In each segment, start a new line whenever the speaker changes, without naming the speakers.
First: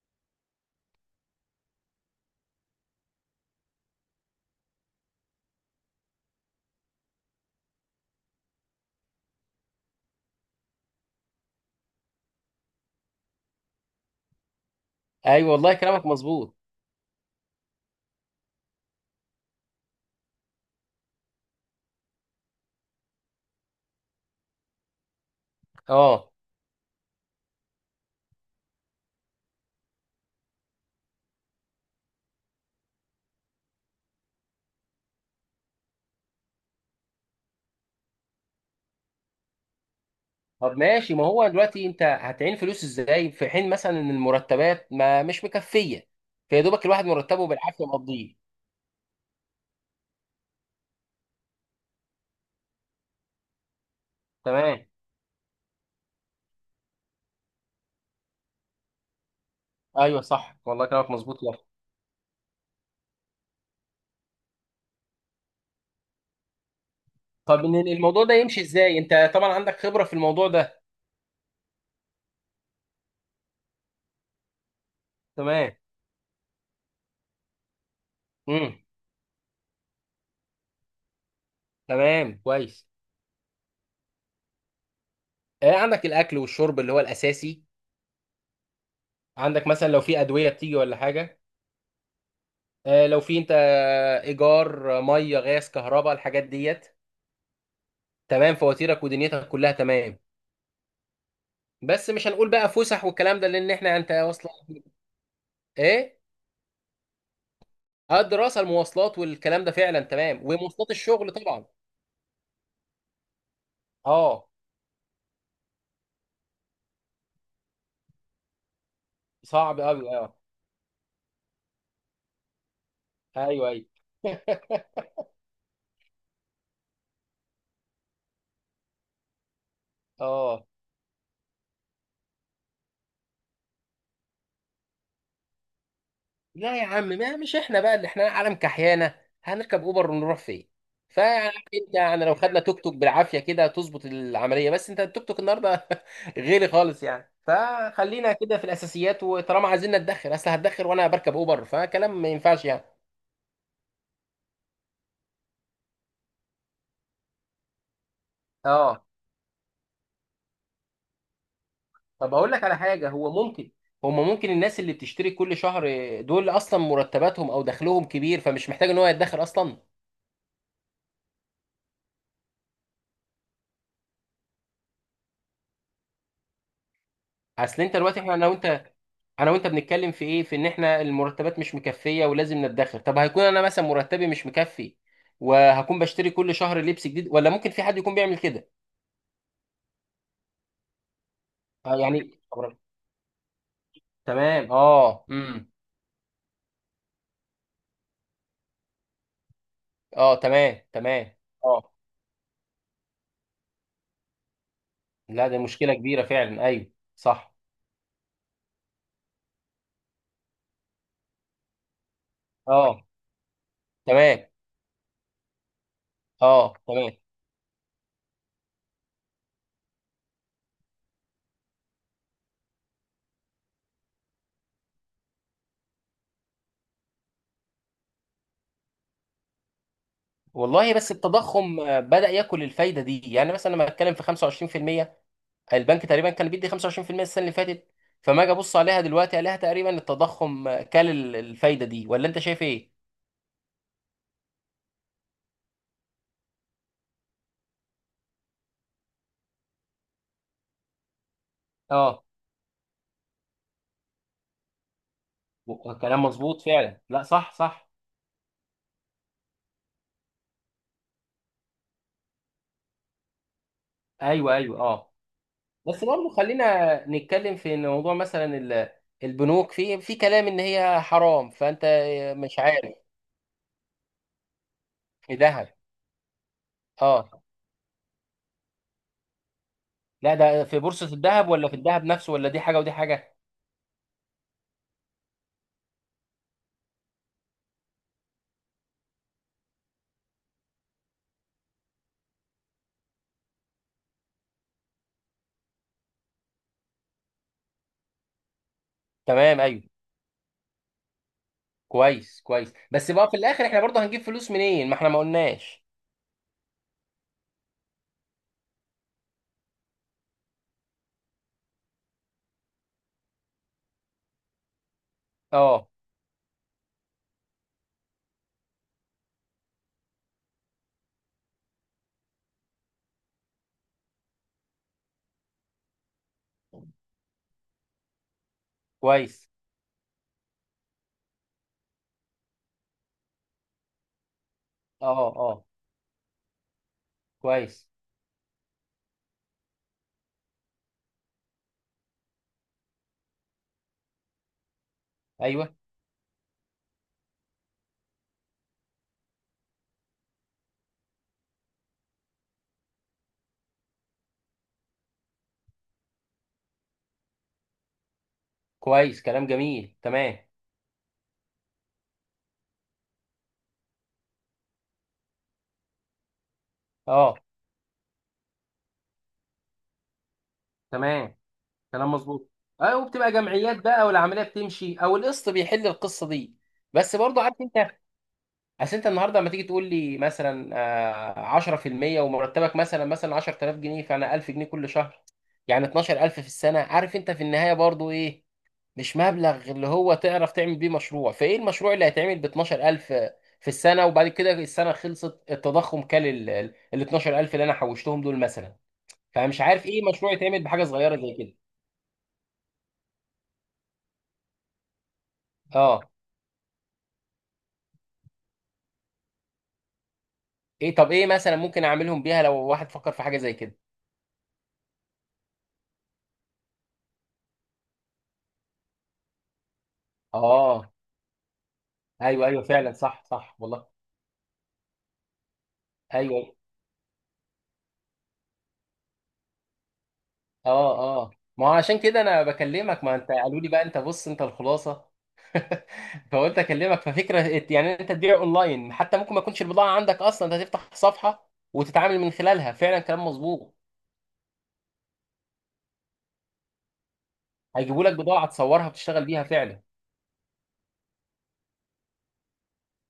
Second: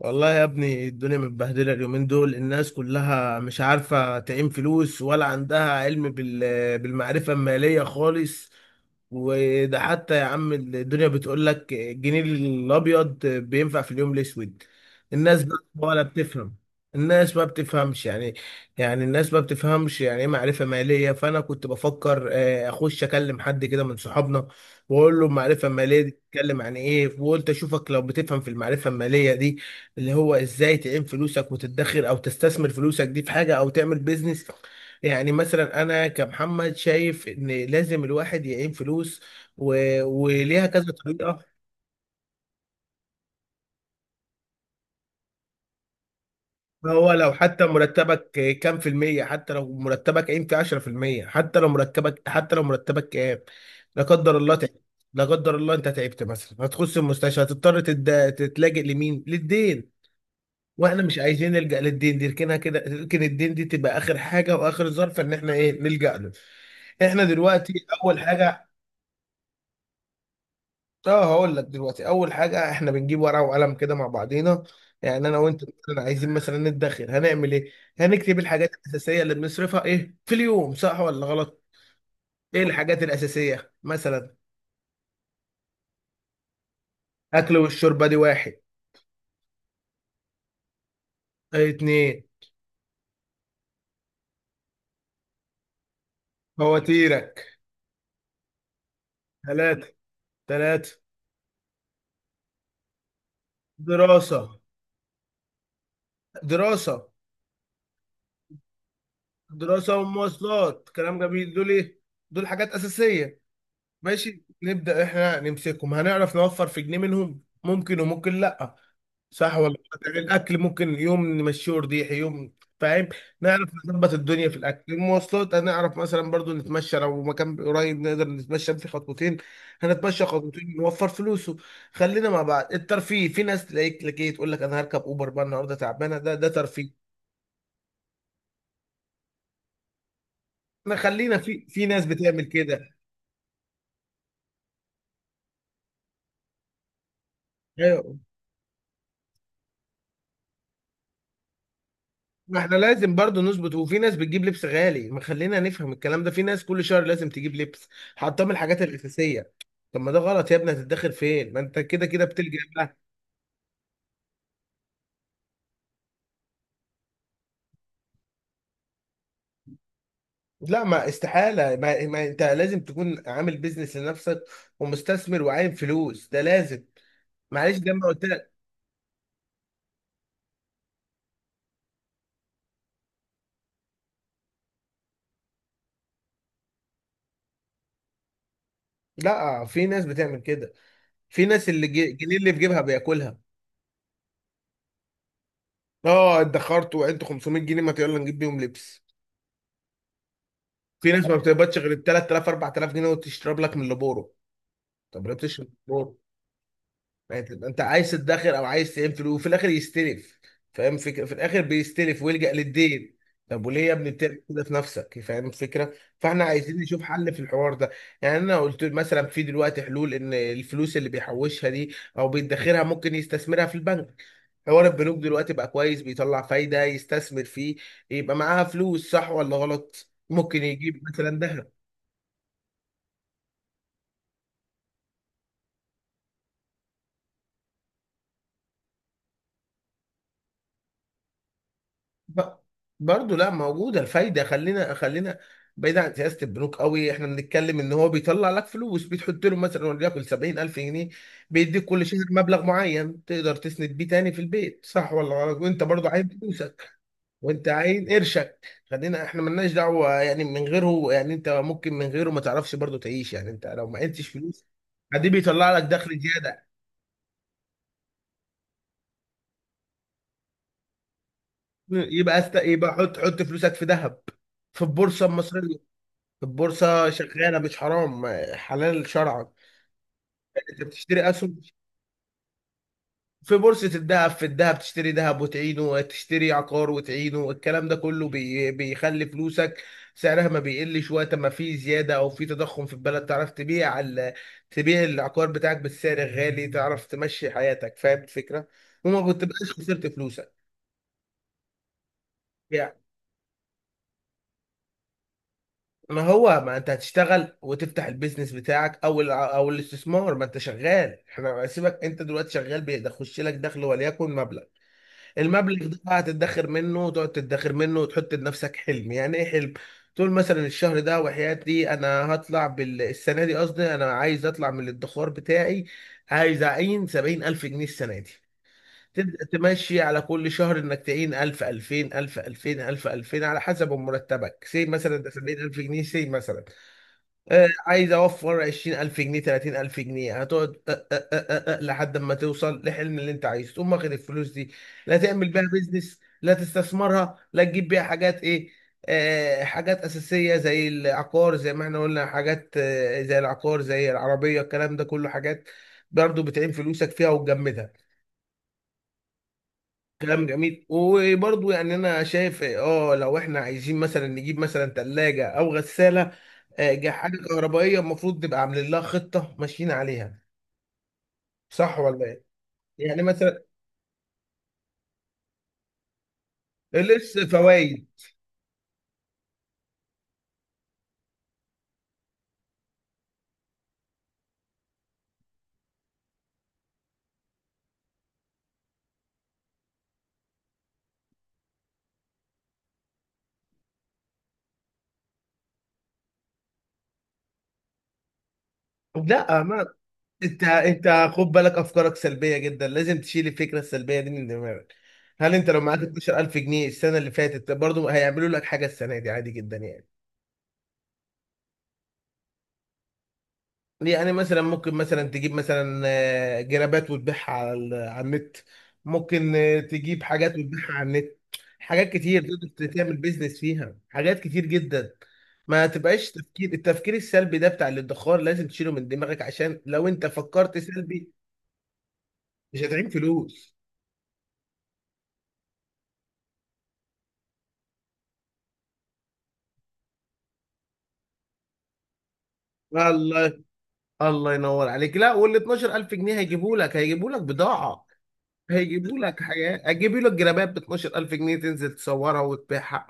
والله يا ابني الدنيا متبهدلة اليومين دول، الناس كلها مش عارفة تعين فلوس ولا عندها علم بالمعرفة المالية خالص. وده حتى يا عم، الدنيا بتقول لك الجنيه الأبيض بينفع في اليوم الأسود. الناس
ايوه
بقى
والله
ولا
كلامك
بتفهم.
مظبوط.
الناس ما بتفهمش يعني الناس ما بتفهمش يعني ايه معرفة مالية. فأنا كنت بفكر أخش أكلم حد كده من صحابنا وأقول له المعرفة المالية دي
اه،
بتتكلم عن إيه، وقلت أشوفك لو بتفهم في المعرفة المالية دي اللي هو ازاي تعين فلوسك وتدخر او تستثمر فلوسك دي في حاجه او تعمل بيزنس. يعني مثلا انا كمحمد شايف ان لازم الواحد يعين فلوس و... وليها
طب
كذا
ماشي. ما هو
طريقه.
دلوقتي انت هتعين فلوس ازاي في حين مثلا ان المرتبات ما مش مكفيه؟ فيا دوبك الواحد
هو لو
مرتبه
حتى
بالعافيه
مرتبك
مقضيه.
كام في المية، حتى لو مرتبك قيمة فيه 10%، حتى لو مرتبك كام، لا قدر الله
تمام.
تعبت. لا قدر الله انت تعبت، مثلا هتخش المستشفى، هتضطر تتلاجئ لمين؟ للدين.
ايوه صح والله
واحنا
كلامك
مش
مظبوط يا
عايزين
أخي.
نلجأ للدين دي، لكنها كده، لكن الدين دي تبقى اخر حاجه واخر ظرف ان احنا ايه نلجأ له. احنا
طب
دلوقتي
إن
اول
الموضوع ده يمشي
حاجه.
ازاي؟ انت طبعا عندك خبره في الموضوع ده.
اه هقول لك دلوقتي، اول حاجه احنا بنجيب ورقه وقلم كده مع بعضينا. يعني انا وانت
تمام.
مثلا عايزين مثلا ندخر، هنعمل ايه؟ هنكتب الحاجات
امم
الاساسيه اللي بنصرفها ايه في اليوم، صح ولا غلط؟
تمام
ايه
كويس.
الحاجات الاساسيه مثلا؟
آه عندك الاكل والشرب اللي هو
اكل
الاساسي.
والشرب دي واحد.
عندك مثلا لو في ادويه بتيجي ولا حاجه.
ايه اتنين؟
آه لو في انت ايجار، ميه غاز كهرباء الحاجات ديت.
فواتيرك.
تمام فواتيرك ودنيتك كلها
تلاتة.
تمام.
تلاتة
بس مش هنقول بقى فسح والكلام ده لان احنا انت
دراسه.
اصلا. ايه؟
دراسه.
اه الدراسه المواصلات والكلام ده
دراسة
فعلا تمام،
ومواصلات،
ومواصلات
كلام
الشغل
جميل.
طبعا.
دول ايه؟ دول حاجات أساسية. ماشي،
اه
نبدأ احنا نمسكهم، هنعرف نوفر في جنيه منهم، ممكن وممكن لأ. صح ولا
صعب
غلط؟
قوي اه.
الأكل ممكن يوم نمشيه ورديح يوم. فاهم؟
ايوه
نعرف
ايوه.
نظبط الدنيا في الأكل. المواصلات هنعرف مثلا برضو نتمشى، لو مكان قريب نقدر نتمشى في خطوتين. هنتمشى
اه.
خطوتين نوفر فلوسه. خلينا مع بعض. الترفيه، في ناس تلاقيك لك ايه تقول لك انا هركب اوبر بقى النهارده تعبانه، ده ده
لا يا
ترفيه.
عم، ما مش احنا بقى اللي احنا عالم كحيانه. هنركب اوبر ونروح فين؟
ما خلينا،
فعارف
في
انت
ناس
يعني. لو
بتعمل
خدنا توك
كده.
توك بالعافيه كده تظبط العمليه، بس انت التوك توك النهارده غالي خالص يعني.
ايوه،
فخلينا كده في الاساسيات، وطالما عايزين نتدخل اصل هتدخل وانا بركب اوبر فكلام ما
ما
ينفعش
احنا
يعني.
لازم برضو نظبط، وفي ناس بتجيب لبس غالي، ما خلينا نفهم الكلام ده. في ناس كل شهر لازم تجيب لبس، حاطاه من الحاجات
اه
الأساسية. طب ما ده غلط يا ابني، هتتدخل فين ما انت كده كده
طب اقول
بتلجأ
لك على
بقى؟
حاجه. هو ممكن، هما ممكن الناس اللي بتشتري كل شهر دول اصلا مرتباتهم او دخلهم كبير فمش محتاج ان هو يتدخر اصلا.
لا، ما استحالة، ما انت لازم تكون عامل بيزنس لنفسك ومستثمر وعايم فلوس، ده لازم. معلش
اصل
زي
انت
ما
دلوقتي
قلت
احنا انا
لك.
وانت، انا وانت بنتكلم في ايه؟ في ان احنا المرتبات مش مكفيه ولازم نتدخر. طب هيكون انا مثلا مرتبي مش مكفي وهكون بشتري كل شهر لبس جديد؟ ولا ممكن في حد يكون بيعمل كده؟
لا، في ناس بتعمل كده. في ناس اللي
اه
الجنيه
يعني.
اللي في جيبها بياكلها.
تمام. اه.
اه ادخرت وعدت 500 جنيه، ما يلا نجيب بيهم لبس.
اه، تمام
في ناس ما
تمام
بتقبضش
اه
غير ب 3000 4000 جنيه وتشرب لك من لبورو. طب ليه
لا ده
بتشرب
مشكله
بترول؟
كبيره فعلا. ايوه
يعني
صح.
انت أنت عايز تدخر او عايز تعمل فلوس وفي الاخر يستلف؟ فاهم فكره؟ في الاخر بيستلف ويلجأ
اه
للدين. طب وليه يا ابني بتعمل
تمام.
كده في نفسك؟ فاهم الفكره؟ فاحنا
اه
عايزين نشوف
تمام.
حل في الحوار ده. يعني انا قلت مثلا في دلوقتي حلول، ان الفلوس اللي بيحوشها دي او بيدخرها ممكن يستثمرها في البنك. حوار البنوك دلوقتي بقى كويس، بيطلع فايده، يستثمر فيه، يبقى معاها فلوس صح ولا غلط؟ ممكن
والله
يجيب
بس
مثلا ذهب.
التضخم، بدأ ياكل الفايدة دي. يعني مثلا لما اتكلم في 25%، البنك تقريبا كان بيدي 25% السنة اللي فاتت. فما اجي ابص عليها دلوقتي عليها تقريبا التضخم، كل الفايدة دي، ولا انت
ب-
شايف ايه؟
برضه لا، موجوده الفايده. خلينا، بعيد عن سياسه البنوك قوي. احنا بنتكلم ان هو بيطلع لك فلوس، بتحط له مثلا وليكن 70000 جنيه، بيديك كل شهر
اه
مبلغ معين تقدر تسند بيه تاني في البيت. صح ولا غلط؟ وانت برضه
كلام
عايز
مظبوط
فلوسك،
فعلا. لا صح
وانت
صح.
عايز قرشك. خلينا احنا ملناش دعوه يعني من غيره. يعني انت ممكن من غيره ما تعرفش برضه تعيش، يعني انت لو ما عندكش
ايوه
فلوس
ايوه اه.
عادي بيطلع لك
بس
دخل
برضه
زياده.
خلينا نتكلم في إن موضوع مثلا البنوك، في كلام ان هي حرام، فانت مش
يبقى
عارف.
حط فلوسك في ذهب، في البورصه
في ذهب.
المصريه. البورصة
اه
شغالة مش حرام، حلال شرعا.
لا ده في
انت
بورصة
بتشتري
الذهب
اسهم
ولا في الذهب نفسه؟ ولا دي حاجة ودي حاجة؟
في بورصة الذهب، في الذهب تشتري ذهب وتعينه، تشتري عقار وتعينه، الكلام ده كله بي بيخلي فلوسك سعرها ما بيقلش. وقت ما في زيادة او في تضخم في البلد تعرف تبيع تبيع العقار بتاعك بالسعر الغالي، تعرف تمشي حياتك. فاهم الفكرة؟ وما كنت
تمام
بقاش
ايوه.
خسرت فلوسك.
كويس بس بقى في الاخر احنا برضه هنجيب فلوس منين؟ ما احنا ما قلناش.
ما هو ما انت هتشتغل وتفتح البيزنس بتاعك او او الاستثمار، ما انت شغال. احنا سيبك، انت دلوقتي شغال، بيخش لك دخل وليكن مبلغ. المبلغ
اه
ده بقى هتدخر منه، وتقعد تدخر منه وتحط لنفسك حلم. يعني ايه حلم؟ تقول مثلا الشهر ده وحياتي انا هطلع السنه دي، قصدي انا عايز اطلع من الادخار بتاعي عايز اعين سبعين الف جنيه السنه دي. تبدأ
كويس.
تمشي على كل شهر انك تعين 1000 2000 1000 2000 1000 2000 على حسب مرتبك، سي مثلا
اه
ده
اه
70000 جنيه سي مثلا.
كويس.
عايز اوفر 20000 جنيه 30000 جنيه، هتقعد أه أه أه أه لحد ما توصل لحلم اللي انت عايزه، تقوم واخد الفلوس دي، لا تعمل بيها
ايوه
بيزنس، لا تستثمرها، لا تجيب بيها حاجات. ايه؟ آه حاجات اساسيه زي العقار، زي ما احنا قلنا حاجات آه زي العقار زي العربيه، الكلام ده كله حاجات برضه بتعين فلوسك فيها وتجمدها.
كويس كلام جميل تمام.
كلام جميل. وبرضه يعني انا شايف اه لو احنا عايزين مثلا نجيب مثلا ثلاجه او غساله،
اه
جحافل كهربائيه، المفروض نبقى عاملين لها خطه ماشيين عليها.
تمام
صح
كلام
ولا ايه؟
مظبوط. اه،
يعني
وبتبقى
مثلا
جمعيات بقى والعمليه بتمشي، او القسط بيحل القصه دي. بس
لبس
برضه عارف انت.
فوائد.
اصل انت النهارده لما تيجي تقول لي مثلا، 10% ومرتبك مثلا 10000 جنيه، فانا 1000 جنيه كل شهر. يعني 12000 في السنه. عارف انت في النهايه برضه ايه؟ مش مبلغ اللي هو تعرف تعمل بيه مشروع. فايه المشروع اللي هيتعمل ب 12000 في السنه؟ وبعد كده السنه خلصت، التضخم كل ال 12000 اللي انا حوشتهم دول مثلا. فمش
لا ما
عارف ايه مشروع
انت،
يتعمل بحاجه صغيره
انت
زي
خد
كده.
بالك افكارك سلبيه جدا، لازم تشيل الفكره السلبيه دي من دماغك. هل انت لو معاك
اه،
12000 جنيه السنه اللي فاتت برضه هيعملوا لك حاجه السنه دي؟ عادي جدا يعني.
ايه طب ايه مثلا ممكن اعملهم بيها لو واحد فكر في حاجه زي كده؟
يعني مثلا ممكن مثلا تجيب مثلا جرابات وتبيعها على على النت. ممكن تجيب حاجات
اه
وتبيعها على النت، حاجات كتير.
ايوه ايوه
تقدر
فعلا
تعمل
صح صح
بيزنس
والله.
فيها حاجات كتير جدا. ما تبقاش
ايوه
تفكير، التفكير السلبي ده بتاع الادخار لازم تشيله من دماغك، عشان لو انت فكرت
اه
سلبي
اه. ما هو عشان كده انا
مش
بكلمك.
هتعين
ما انت قالوا لي
فلوس.
بقى انت بص انت الخلاصه. فقلت اكلمك. ففكره يعني انت تبيع اونلاين، حتى ممكن ما يكونش البضاعه عندك اصلا. انت تفتح صفحه وتتعامل من خلالها. فعلا كلام
الله.
مظبوط.
الله ينور عليك. لا، وال 12000 جنيه هيجيبوا لك
هيجيبوا
بضاعة،
لك بضاعه تصورها
هيجيبوا
وتشتغل
لك
بيها فعلا.
حاجات، هيجيبوا لك جرابات ب 12000 جنيه، تنزل تصورها وتبيعها.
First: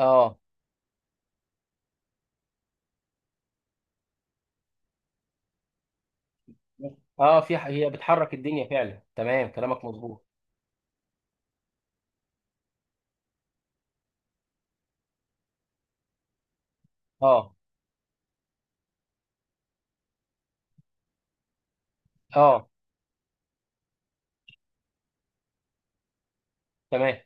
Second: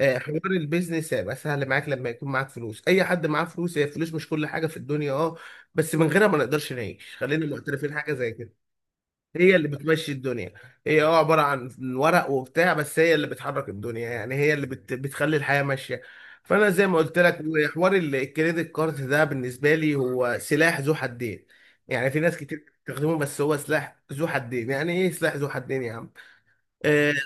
حوار البيزنس هيبقى سهل معاك لما يكون معاك فلوس. اي حد معاه فلوس، هي الفلوس مش كل حاجه في الدنيا اه، بس من غيرها ما نقدرش نعيش،
اه،
خلينا
في هي
معترفين حاجه زي
بتحرك الدنيا
كده.
فعلا. تمام
هي اللي
كلامك
بتمشي
مظبوط.
الدنيا. هي اه عبارة عن ورق وبتاع، بس هي اللي بتحرك الدنيا، يعني هي اللي بتخلي الحياة ماشية. فأنا زي ما قلت لك،
اه
وحوار الكريدت كارد ده بالنسبة لي هو سلاح ذو حدين. يعني في ناس كتير
اه
بتستخدمه بس هو سلاح ذو حدين. يعني ايه سلاح ذو حدين يا عم؟ آه،
تمام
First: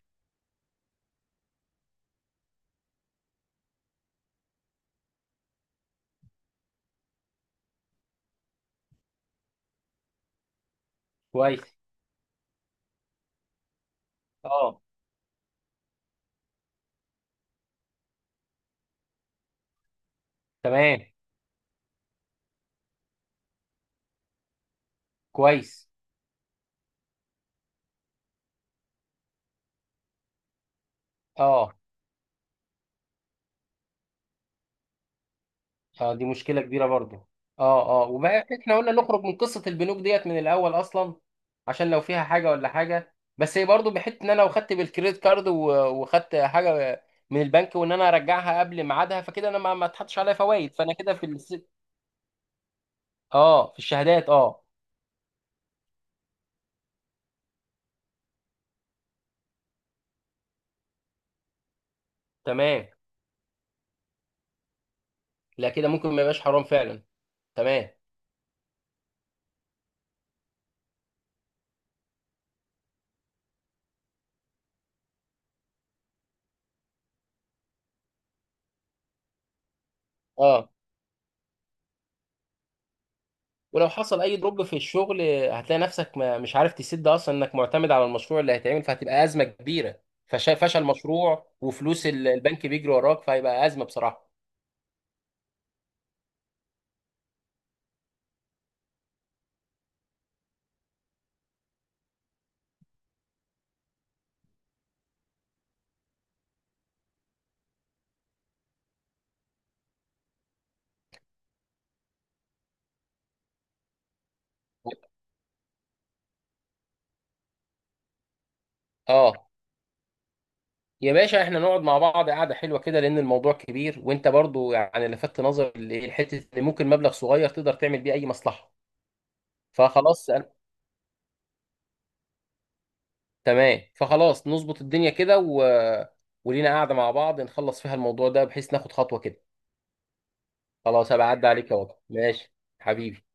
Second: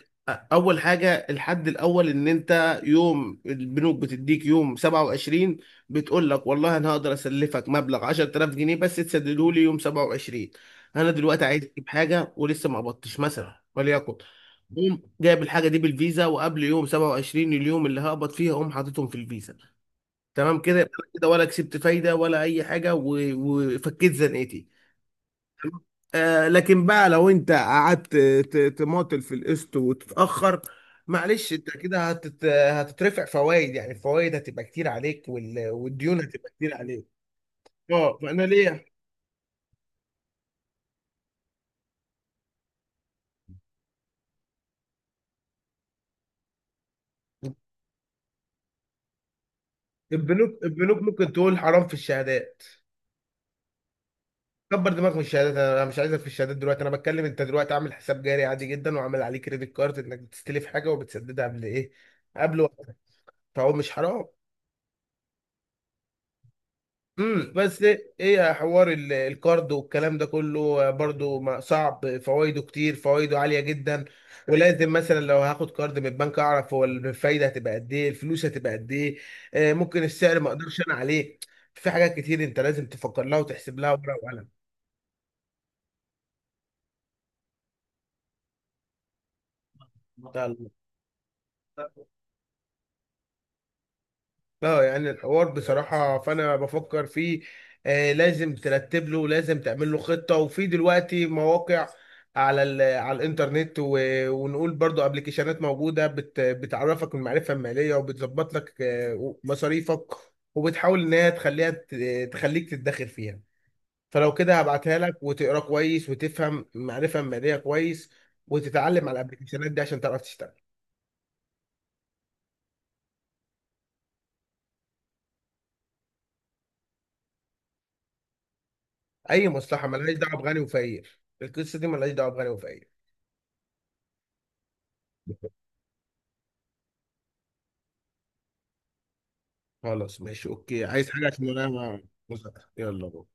اول حاجه، الحد الاول ان انت يوم البنوك بتديك يوم 27، بتقول لك والله انا هقدر اسلفك مبلغ 10000 جنيه بس تسدده لي يوم 27. انا دلوقتي عايز
كويس.
اجيب حاجه ولسه ما قبضتش مثلا وليكن،
اه
قوم جايب الحاجه دي بالفيزا، وقبل يوم 27 اليوم اللي هقبض فيها اقوم حاططهم في الفيزا. تمام كده، يبقى
تمام
أنا كده ولا كسبت فايده ولا اي حاجه، وفكيت زنقتي.
كويس.
لكن بقى لو انت قعدت تماطل في القسط وتتاخر، معلش
اه
انت كده هتترفع فوائد، يعني الفوائد هتبقى كتير عليك
اه
والديون
دي
هتبقى
مشكلة
كتير
كبيرة
عليك.
برضو. اه اه،
اه
وبقى
فانا
احنا
ليه؟
قلنا نخرج من قصة البنوك ديت من الأول أصلا. عشان لو فيها حاجة ولا حاجة، بس هي برضو بحته إن أنا لو خدت بالكريدت كارد وخدت حاجة من البنك، وإن أنا أرجعها قبل ميعادها، فكده أنا ما اتحطش عليا
البنوك،
فوائد. فأنا
البنوك
كده في
ممكن
الس...
تقول حرام في الشهادات.
اه في الشهادات اه.
كبر دماغك من الشهادات، انا مش عايزك في الشهادات دلوقتي. انا بتكلم انت دلوقتي عامل حساب جاري عادي جدا، وعامل عليه كريدت كارد، انك بتستلف حاجه وبتسددها قبل ايه؟ قبل وقت.
تمام.
فهو مش حرام.
لا كده ممكن ما يبقاش حرام فعلا.
امم، بس
تمام.
ايه حوار الكارد والكلام ده كله؟ برضو صعب، فوائده كتير، فوائده عاليه جدا. ولازم مثلا لو هاخد كارد من البنك اعرف هو الفايده هتبقى قد ايه، الفلوس هتبقى قد ايه. ممكن السعر ما
اه،
اقدرش انا عليه. في حاجات كتير انت لازم تفكر لها وتحسب
ولو
لها ورقه
حصل اي
وقلم.
دروب في الشغل هتلاقي نفسك ما مش عارف تسد اصلا، انك معتمد على المشروع اللي هيتعمل، فهتبقى ازمه كبيره. فشل مشروع
يلا.
وفلوس البنك بيجري وراك، فهيبقى ازمه بصراحه.
اه يعني الحوار بصراحة فأنا بفكر فيه. آه لازم ترتب له، لازم تعمل له خطة. وفي دلوقتي مواقع على على الإنترنت، ونقول برضو ابلكيشنات موجودة بتعرفك المعرفة المالية وبتظبط لك مصاريفك، وبتحاول إن هي تخليها تخليك تتدخل فيها. فلو كده هبعتها لك وتقرا كويس وتفهم المعرفة المالية كويس، وتتعلم على
اه،
الابلكيشنات دي عشان تعرف تشتغل.
يا باشا احنا نقعد مع بعض قعده حلوه كده لان الموضوع كبير، وانت برضو يعني لفت نظر الحته اللي ممكن مبلغ صغير تقدر تعمل بيه اي مصلحه.
أي مصلحة ملهاش
فخلاص
دعوة
أنا-
بغني وفقير، القصة دي ملهاش دعوة بغني وفقير.
تمام فخلاص نظبط الدنيا كده و... ولينا قاعده مع بعض نخلص فيها الموضوع ده، بحيث ناخد خطوه كده.
خلاص ماشي اوكي، عايز
خلاص
حاجة
هبقى عدى
عشان انا
عليك يا وضع
ما
ماشي.
مزق. يلا بقى.
حبيبي